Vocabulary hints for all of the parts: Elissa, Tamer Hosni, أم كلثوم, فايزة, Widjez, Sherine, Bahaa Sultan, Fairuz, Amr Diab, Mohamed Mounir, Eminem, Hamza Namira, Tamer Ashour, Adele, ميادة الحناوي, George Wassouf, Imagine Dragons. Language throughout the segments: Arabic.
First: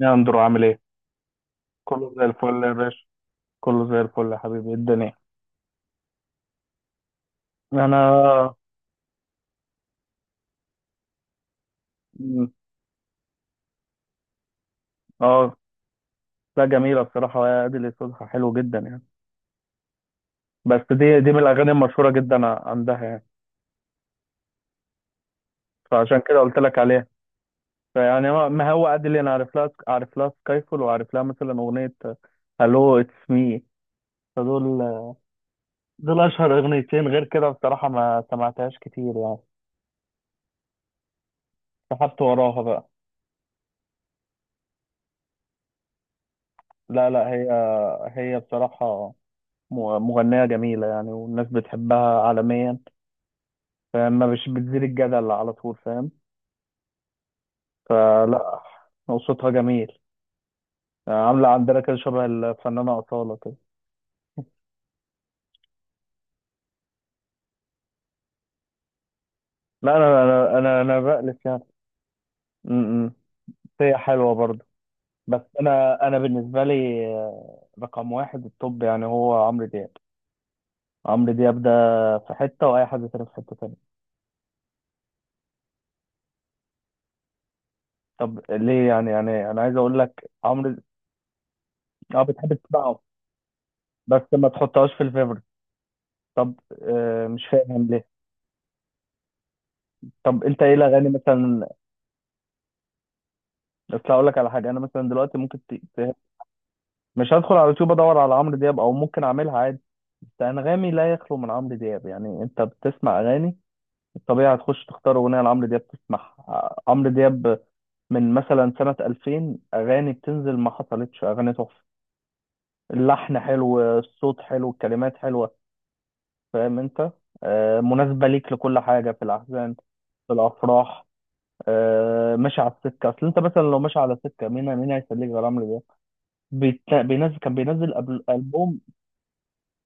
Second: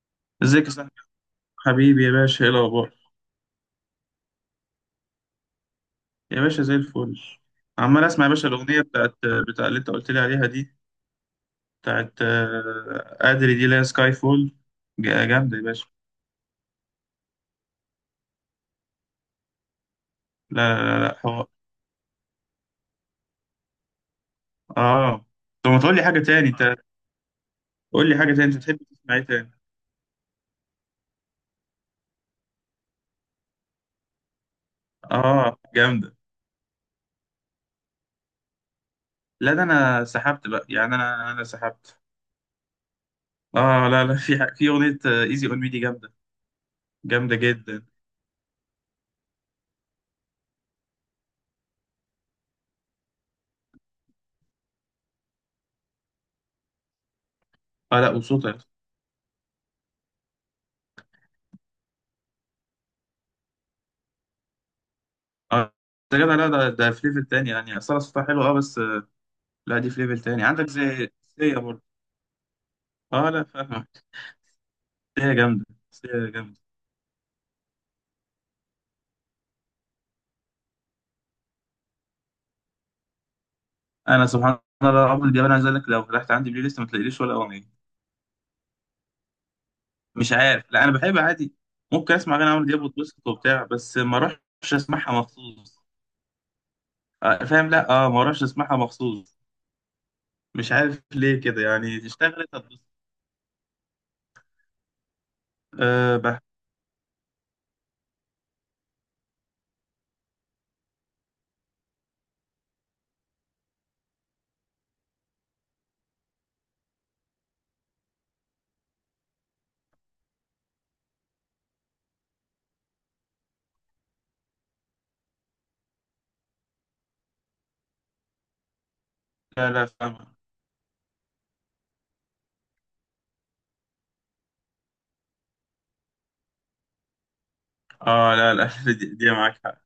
يا اندرو عامل ازيك يا ايه؟ صاحبي. حبيبي يا كله زي باشا، ايه الفل يا الاخبار؟ باشا. كله زي الفل يا حبيبي، إيه الدنيا؟ يا باشا، زي الفل. عمال انا اسمع يا باشا الاغنيه بتاع اللي انت قلت لي عليها دي، بتاعت مم. ادري دي، لا سكاي فول. اه. جامده يا باشا. لا، جميلة بصراحة، يا ادي اللي صوتها حلو جدا يعني. لا بس لا لا لا، دي من حوار. الاغاني المشهورة جدا عندها يعني، اه، طب ما تقول لي حاجه فعشان كده تاني قلت انت؟ لك عليها. قول لي فيعني حاجه تاني، انت ما تحب هو تسمع اديل، ايه انا تاني؟ عارف لها سكايفول، وعارف لها مثلا اغنية هالو اتس مي. فدول اه، جامده. دول اشهر اغنيتين، غير كده بصراحة ما سمعتهاش كتير يعني. لا، ده انا سحبت بقى، يعني انا سحبت. سحبت وراها بقى. اه لا لا، في اغنيه ايزي اون مي دي جامده، لا لا. جامده هي جدا. هي بصراحة مغنية جميلة يعني، والناس بتحبها عالميا، فما مش بتزيد الجدل على طول، فاهم؟ اه لا، وصوتها. فلا، صوتها جميل. عاملة عندنا كده شبه الفنانة أصالة كده. اه، ده جدع. لا ده في ليفل تاني، يعني اصلا صوتها حلو اه، بس لا، دي لا، في ليفل أنا تاني، أنا عندك أنا أنا زي بألف سيا يعني. برضه. م- م. اه لا، هي فاهمك. حلوة برضه. سيا بس جامدة. أنا سيا جامدة. بالنسبة لي، رقم واحد التوب يعني هو عمرو دياب. عمرو دياب ده في حتة، وأي حد تاني في حتة تانية. انا سبحان الله، رغم ان دي، انا عايز اقول لك لو فتحت عندي بلاي ليست ما تلاقيليش ولا اغنية. طب ليه يعني؟ أنا عايز أقول لك مش عارف، عمرو، لا انا بحب عادي. ممكن أه اسمع اغاني بتحب عمرو دياب تسمعه واتبسط وبتاع، بس ما بس ما اروحش تحطهاش في اسمعها الفيفوريت، مخصوص. طب آه مش فاهم، فاهم لا ليه؟ اه، ما اروحش اسمعها مخصوص. طب انت مش ايه عارف الاغاني ليه كده، مثلا؟ يعني اشتغلت هتبسط. اصل هقول لك على حاجه، انا مثلا دلوقتي ممكن آه بح... مش هدخل على يوتيوب ادور على عمرو دياب، او ممكن اعملها عادي، بس انغامي لا يخلو من عمرو دياب. يعني انت بتسمع اغاني، الطبيعي هتخش تختار اغنيه لعمرو دياب تسمعها. عمرو دياب من مثلا سنه 2000 اغاني بتنزل، ما حصلتش اغاني تحفه، اللحن حلو، الصوت حلو، الكلمات حلوه، فاهم انت؟ مناسبه ليك لكل حاجه، في لا الاحزان، لا، فاهمك. في الافراح. ماشي على السكه، اصل انت مثلا لو ماشي على سكه، مين مين هيسليك غير عمرو دياب؟ كان بينزل قبل اه لا لا ألبوم. دي معاك حق.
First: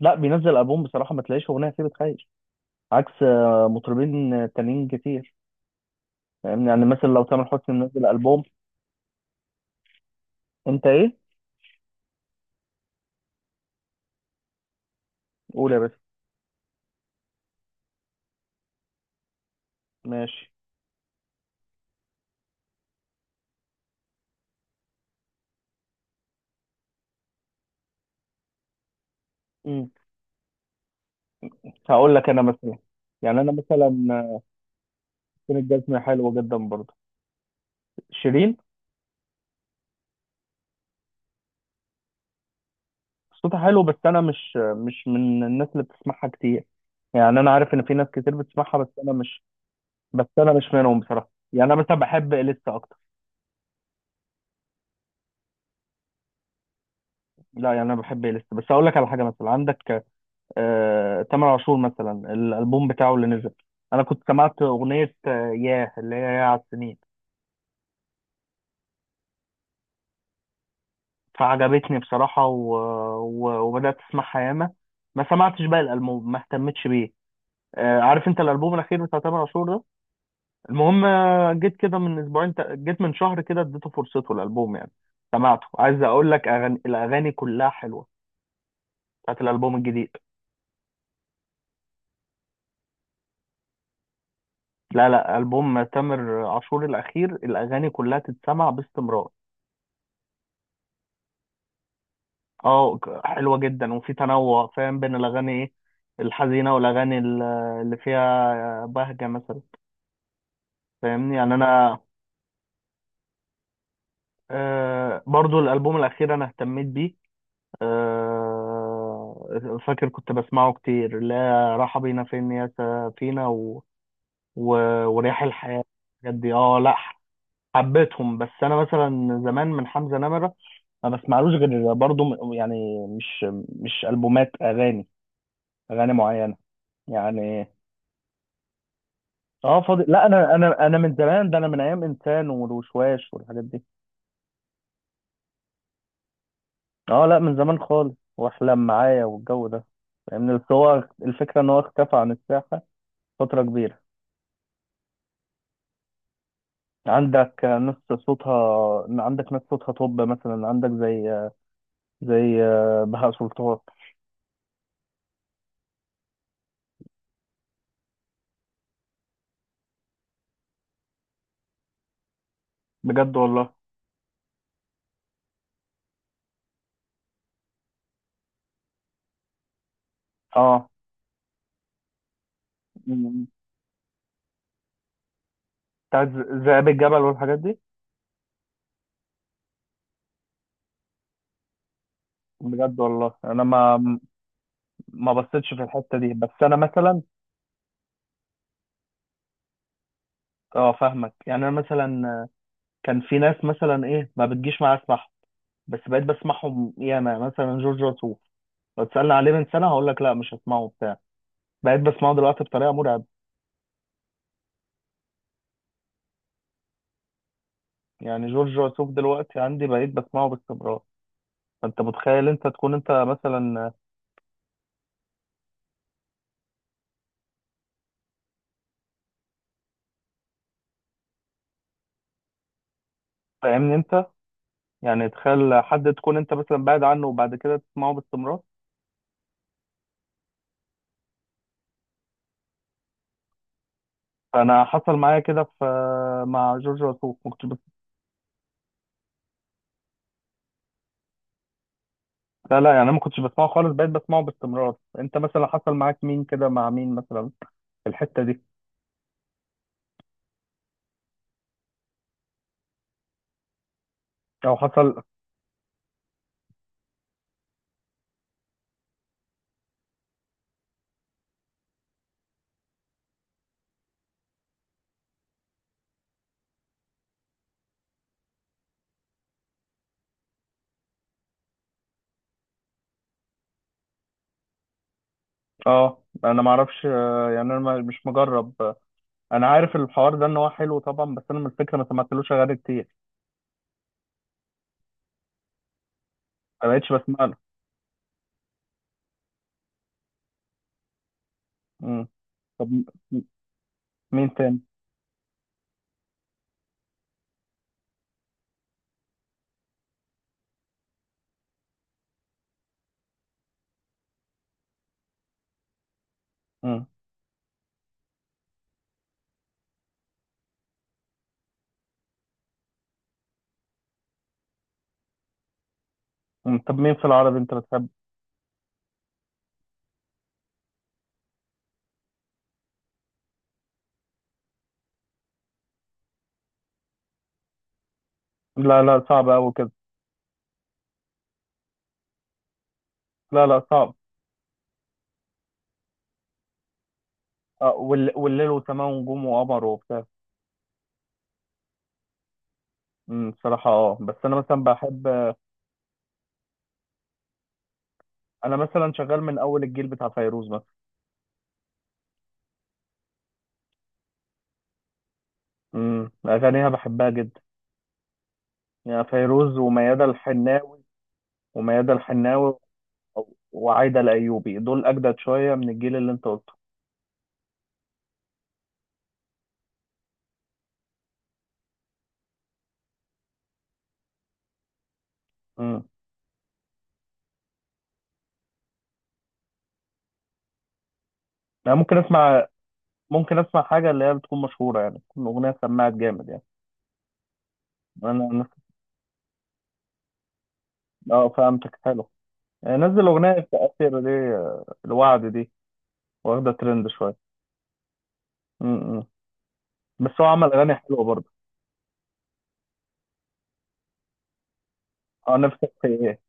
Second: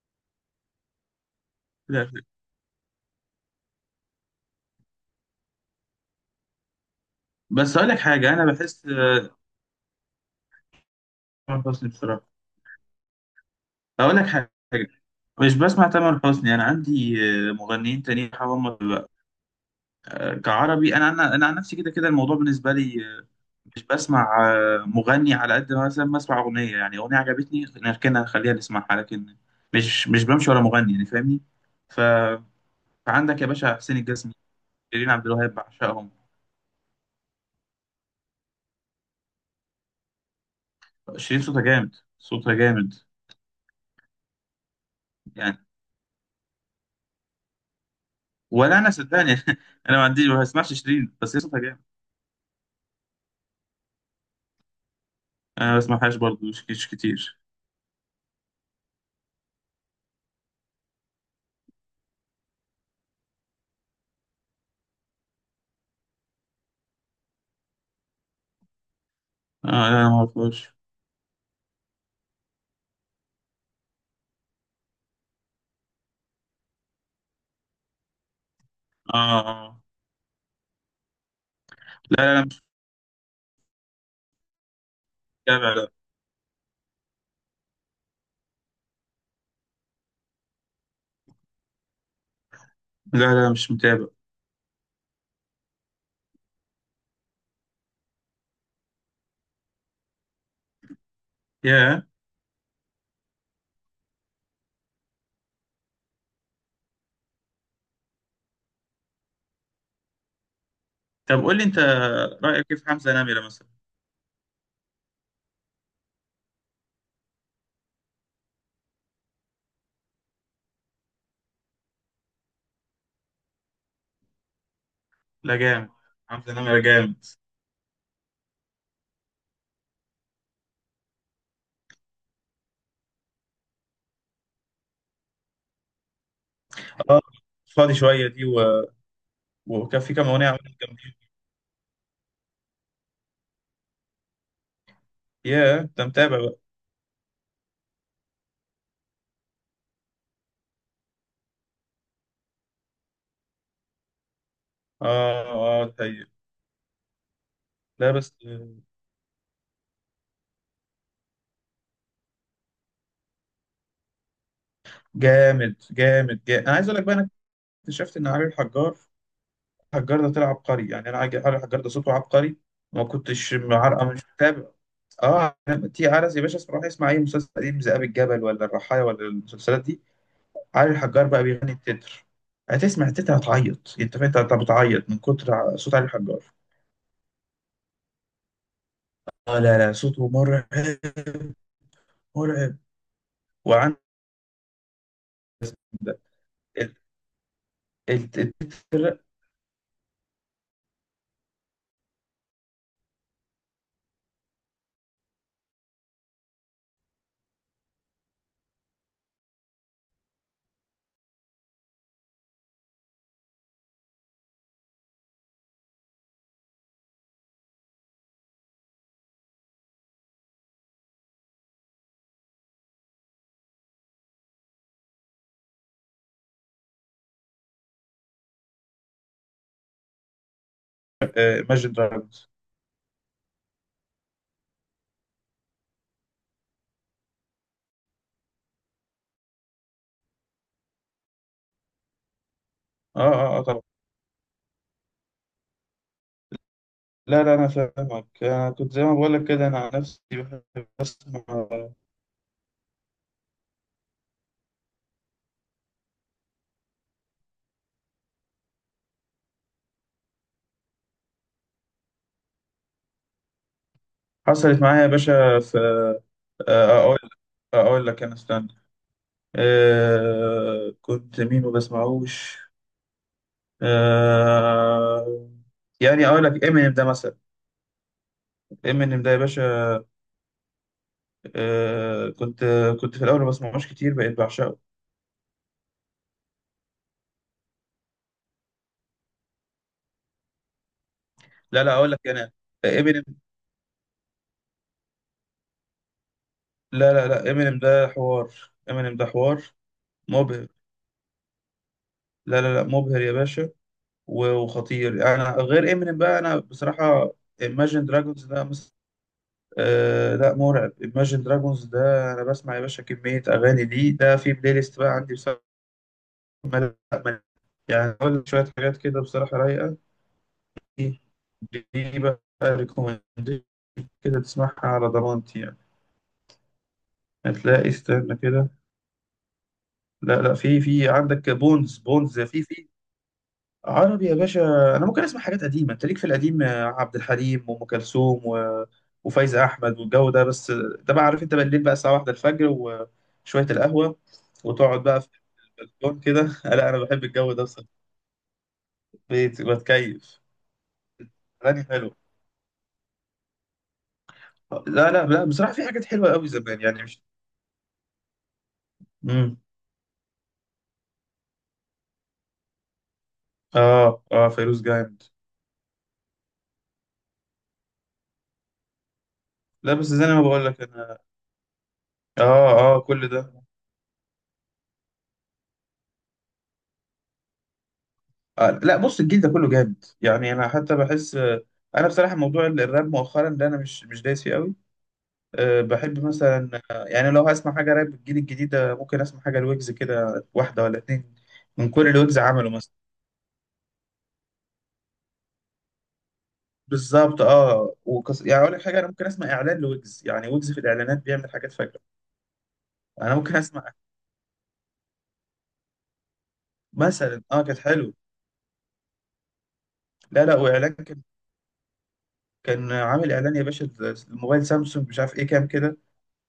لا، بينزل ألبوم بصراحة ما تلاقيش أغنية فيه لا بتخيش، عكس مطربين تانيين كتير. فاهمني؟ يعني مثلا لو تامر حسني بس، اقول لك منزل حاجة، ألبوم. انا بحس تامر أنت إيه؟ حسني بصراحة. اقول لك حاجة، مش قول يا بسمع باشا. تامر حسني. انا عندي مغنيين تانيين هم بقى. ماشي. كعربي، انا انا عن نفسي كده كده الموضوع بالنسبه لي مش بسمع مغني. على قد ما مثلا بسمع اغنيه، يعني اغنيه عجبتني، نركنها نخليها نسمعها، لكن مم. مش بمشي ورا مغني، يعني فاهمني. ف- هقول لك أنا مثلا. يعني فعندك يا أنا باشا حسين مثلا، الجسمي، آه، شيرين عبد الوهاب، فين الجزمة بعشقهم. حلوة جدا برضه، شيرين. شيرين صوتها جامد، صوتها جامد، صوتها حلو، بس أنا مش من يعني. الناس اللي بتسمعها كتير يعني. أنا عارف إن في ناس كتير بتسمعها ولا بس انا أنا صدقني مش. انا ما عنديش، بس ما أنا مش بسمعش منهم شيرين، بصراحة. بس هي صوتها يعني جامد. أنا مثلا بحب إليسا أكتر. انا ما بسمعهاش برضه، مش كتير. لا يعني، أنا بحب إليسا، بس أقول لك على حاجة. مثلا عندك تامر عاشور مثلا، الالبوم بتاعه اللي نزل، انا كنت سمعت اغنيه ياه اللي هي ياه على السنين، آه لا، انا ما اعرفهاش. فعجبتني بصراحه، وبدات اسمعها ياما. ما سمعتش بقى الالبوم، ما اهتمتش بيه. عارف انت الالبوم الاخير اه، بتاع تامر عاشور آه. ده؟ المهم جيت كده من لا لا، اسبوعين ت- جيت من شهر كده، اديته فرصته الالبوم يعني، سمعته. جامع ده. عايز اقول لك الاغاني كلها حلوه، بتاعت الالبوم الجديد. لا لا، مش متابع. لا لا، البوم تامر عاشور الاخير الاغاني كلها تتسمع باستمرار. يا، اه، حلوه جدا، وفي تنوع فاهم، بين الاغاني ايه، الحزينه والاغاني اللي فيها بهجه مثلا. فاهمني؟ طب يعني قول لي انت، انا. رأيك كيف حمزة نمرة مثلا؟ آه، برضو الالبوم الاخير انا اهتميت بيه. آه، فاكر كنت بسمعه كتير. لا، راحه بينا فين يا سفينه، و... ورياح لا، الحياه، جامد. الحاجات حمزة دي. نمرة اه. لا، جامد. حبيتهم. بس انا مثلا زمان من حمزه نمره ما بسمعلوش غير برضو، يعني مش البومات اغاني، اغاني معينه اه، يعني. فاضي شوية دي و اه، وكان فاضي. في لا، كام أغنية انا عملت انا انا من جامدين. زمان ده، انا من ايام انسان والوشواش والحاجات دي. يا، انت متابع بقى؟ اه، لا، من زمان خالص، واحلم معايا والجو ده. فاهمني؟ بس هو الفكره ان هو اختفى عن الساحه فتره كبيره. اه اه، طيب. عندك ناس لا بس، صوتها عندك ناس صوتها، طب مثلا عندك زي بهاء سلطان. جامد جامد جامد. انا عايز اقول لك بقى، انا اكتشفت ان علي الحجار، الحجار ده طلع عبقري، يعني انا علي الحجار ده صوته عبقري. ما بجد كنتش والله؟ معرقه، مش متابع. اه، تي عرس يا باشا، اسمع، روح اسمع اي مسلسل قديم، ذئاب الجبل ولا الرحايا ولا المسلسلات دي، اه، علي الحجار بقى بيغني التتر. هتسمع التتر م- هتعيط، انت فاهم، انت بتعيط من كتر صوت علي بتاعت الحجار. ذئاب الجبل والحاجات دي. اه لا لا، صوته مرعب، مرعب. بجد والله، انا وعند ما بصيتش في ال- الحته دي، بس انا مثلا. التتر. اه، فاهمك. يعني انا مثلا كان في ناس مثلا ايه ما بتجيش معايا اسمعهم، بس بقيت بسمعهم ياما، مثلا جورج وسوف. لو تسألني عليه من سنة هقول لك لا مش هسمعه بتاع، بقيت بسمعه دلوقتي بطريقة مرعبة. يعني جورج وسوف دلوقتي عندي بقيت بسمعه باستمرار. فانت متخيل؟ انت تكون انت مثلا، ماجد دراجونز. فاهمني انت؟ يعني تخيل، حد تكون انت مثلا بعد عنه، وبعد كده تسمعه باستمرار. اه اه اه، طبعا. فانا حصل معايا كده في، مع جورج وسوف، لا ما لا، كنتش انا فاهمك. انا كنت زي ما بقول لك كده، انا عن نفسي بحب اسمع. لا لا، يعني انا ما كنتش بسمعه خالص، بقيت بسمعه باستمرار. انت مثلا حصل معاك مين كده؟ مع مين مثلا في الحتة دي؟ او حصلت معايا حصل. يا باشا في آه، اقول اقول لك انا، استنى، كنت مين ما بسمعوش. آه، يعني اقول لك امينيم ده مثلا. امينيم ده يا باشا، آه كنت كنت في الاول ما بسمعوش كتير، بقيت بعشقه. اه، انا ما اعرفش، يعني انا مش مجرب. انا عارف الحوار ده ان هو حلو طبعا، بس انا من لا لا، الفكره ما اقول لك سمعتلوش انا، اغاني كتير، امينيم. ما بقتش لا لا بسمع لا، له. امينيم ده حوار. امينيم ده حوار مبهر. مم. لا لا لا، طب مبهر يا م- باشا. مين تاني؟ وخطير. انا غير امينيم بقى، انا بصراحه Imagine Dragons ده آه لا، مرعب. Imagine Dragons ده انا بسمع يا باشا كميه اغاني. دي ده في بلاي ليست بقى عندي بصراحه. ما- مم. يعني أقول لك شويه حاجات كده بصراحه رايقه، دي بقى ريكومنديشن كده، تسمعها على ضمانتي يعني. مم. طب مين في العربي انت هتلاقي، بتحب؟ استنى كده. لا لا، في عندك بونز، بونز في عربي يا باشا. انا ممكن اسمع حاجات قديمه، انت ليك في القديم عبد الحليم وام كلثوم و لا لا، صعب وفايزه قوي كده. احمد والجو ده، بس ده بقى عارف انت، بالليل بقى الساعه واحدة الفجر، وشويه لا لا، صعب. القهوه وتقعد بقى في البلكون كده لا انا بحب الجو ده بصراحه، آه، والليل وسماء ونجوم بيت وقمر وبتاع. بتكيف، اغاني حلوه. مم. بصراحه، اه. بس انا مثلا لا بحب، لا لا، بصراحه في حاجات حلوه قوي زمان، يعني مش. انا مثلا شغال مم. من اول الجيل بتاع فيروز مثلا. اه اه، فيروز جامد. مم. اغانيها بحبها جدا. يعني فيروز لا بس وميادة زي ما بقول لك الحناوي، انا. وميادة اه الحناوي اه، كل ده. وعايدة الأيوبي، دول أجدد شوية من الجيل اللي أنت قلته. آه لا، بص، الجيل ده كله جامد، يعني انا حتى بحس انا بصراحه. موضوع الراب مؤخرا ده، انا مش دايس فيه قوي. أه امم بحب مثلا، يعني لو هسمع حاجه راب الجيل الجديد ده، ممكن اسمع حاجه الويجز كده، واحده ولا اتنين من أنا كل ممكن اللي ويجز أسمع عمله مثلا. ممكن أسمع حاجة اللي هي بتكون مشهورة يعني، تكون أغنية سمعت جامد يعني. بالظبط. اه، يعني أنا اقول لك حاجه، انا ممكن اسمع اعلان لويجز، يعني ويجز في الاعلانات أه، بيعمل حاجات فهمتك. فجره. حلو. نزل انا أغنية ممكن اسمع التأثير دي، الوعد دي، واخدة ترند شوية. مثلا، اه، كانت حلو. امم بس لا هو لا، عمل أغاني واعلان، حلوة برضه. كان عامل اعلان يا باشا، الموبايل سامسونج مش عارف ايه أه، كام نفسك كده، في إيه؟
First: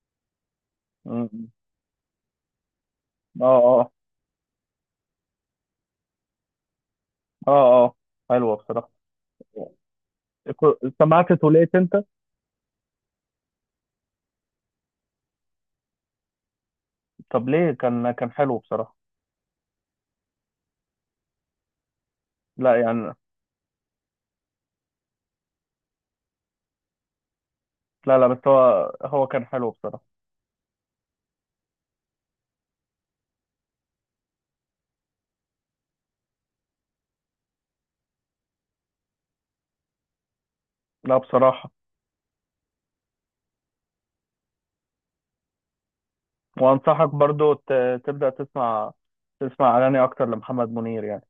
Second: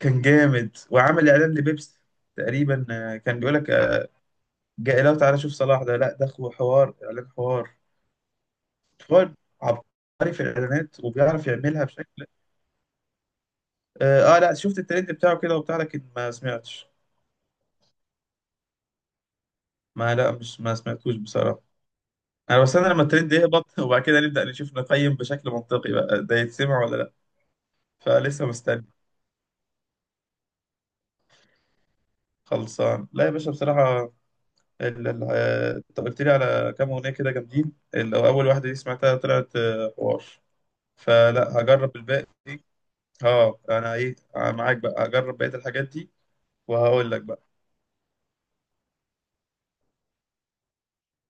كان جامد. وعامل امم اعلان لبيبسي تقريبا، كان أه، بيقول لك أه، جاي، لو تعالى شوف صلاح ده، لا ده حوار اعلان، أه، حوار، أه، حلوة بصراحة. حوار عبقري في الاعلانات، سمعت وبيعرف توليت يعملها أنت؟ بشكل. اه، لا شفت الترند بتاعه كده وبتاع، لكن ما سمعتش. طب ليه؟ كان حلو بصراحة. ما، لا مش، ما سمعتوش بصراحة. انا لا بستنى لما يعني، الترند يهبط وبعد كده نبدأ نشوف نقيم بشكل منطقي بقى، ده يتسمع ولا لا. لا لا، بس فلسه مستني. هو كان حلو بصراحة. خلصان. لا يا باشا بصراحة، انت قلت لي على كام اغنيه كده جامدين، اللي هو اول واحده دي سمعتها، طلعت حوار، لا فلا، بصراحة. هجرب الباقي. اه انا ايه، معاك بقى، هجرب بقيه الحاجات دي. وانصحك وهقول لك بقى. برضو تبدأ تسمع اغاني اكتر لمحمد منير يعني.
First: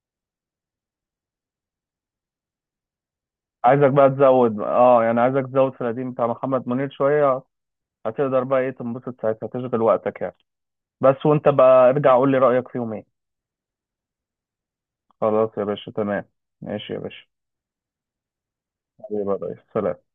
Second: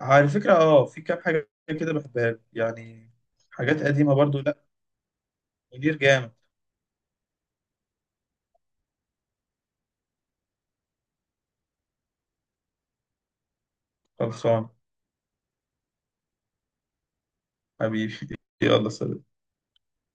على فكره، اه في كام حاجه كده بحبها له، يعني حاجات عايزك بقى قديمه برضو. تزود، لا، يعني عايزك تزود في منير القديم بتاع جامد. محمد منير شوية. هتقدر بقى ايه تنبسط ساعتها، تشغل وقتك يعني. بس وانت بقى ارجع قول لي رأيك فيهم ايه؟ خلصان. خلاص يا باشا، تمام. ماشي يا باشا. حبيبي يلا سلام. حبيبي يا ريس، سلام.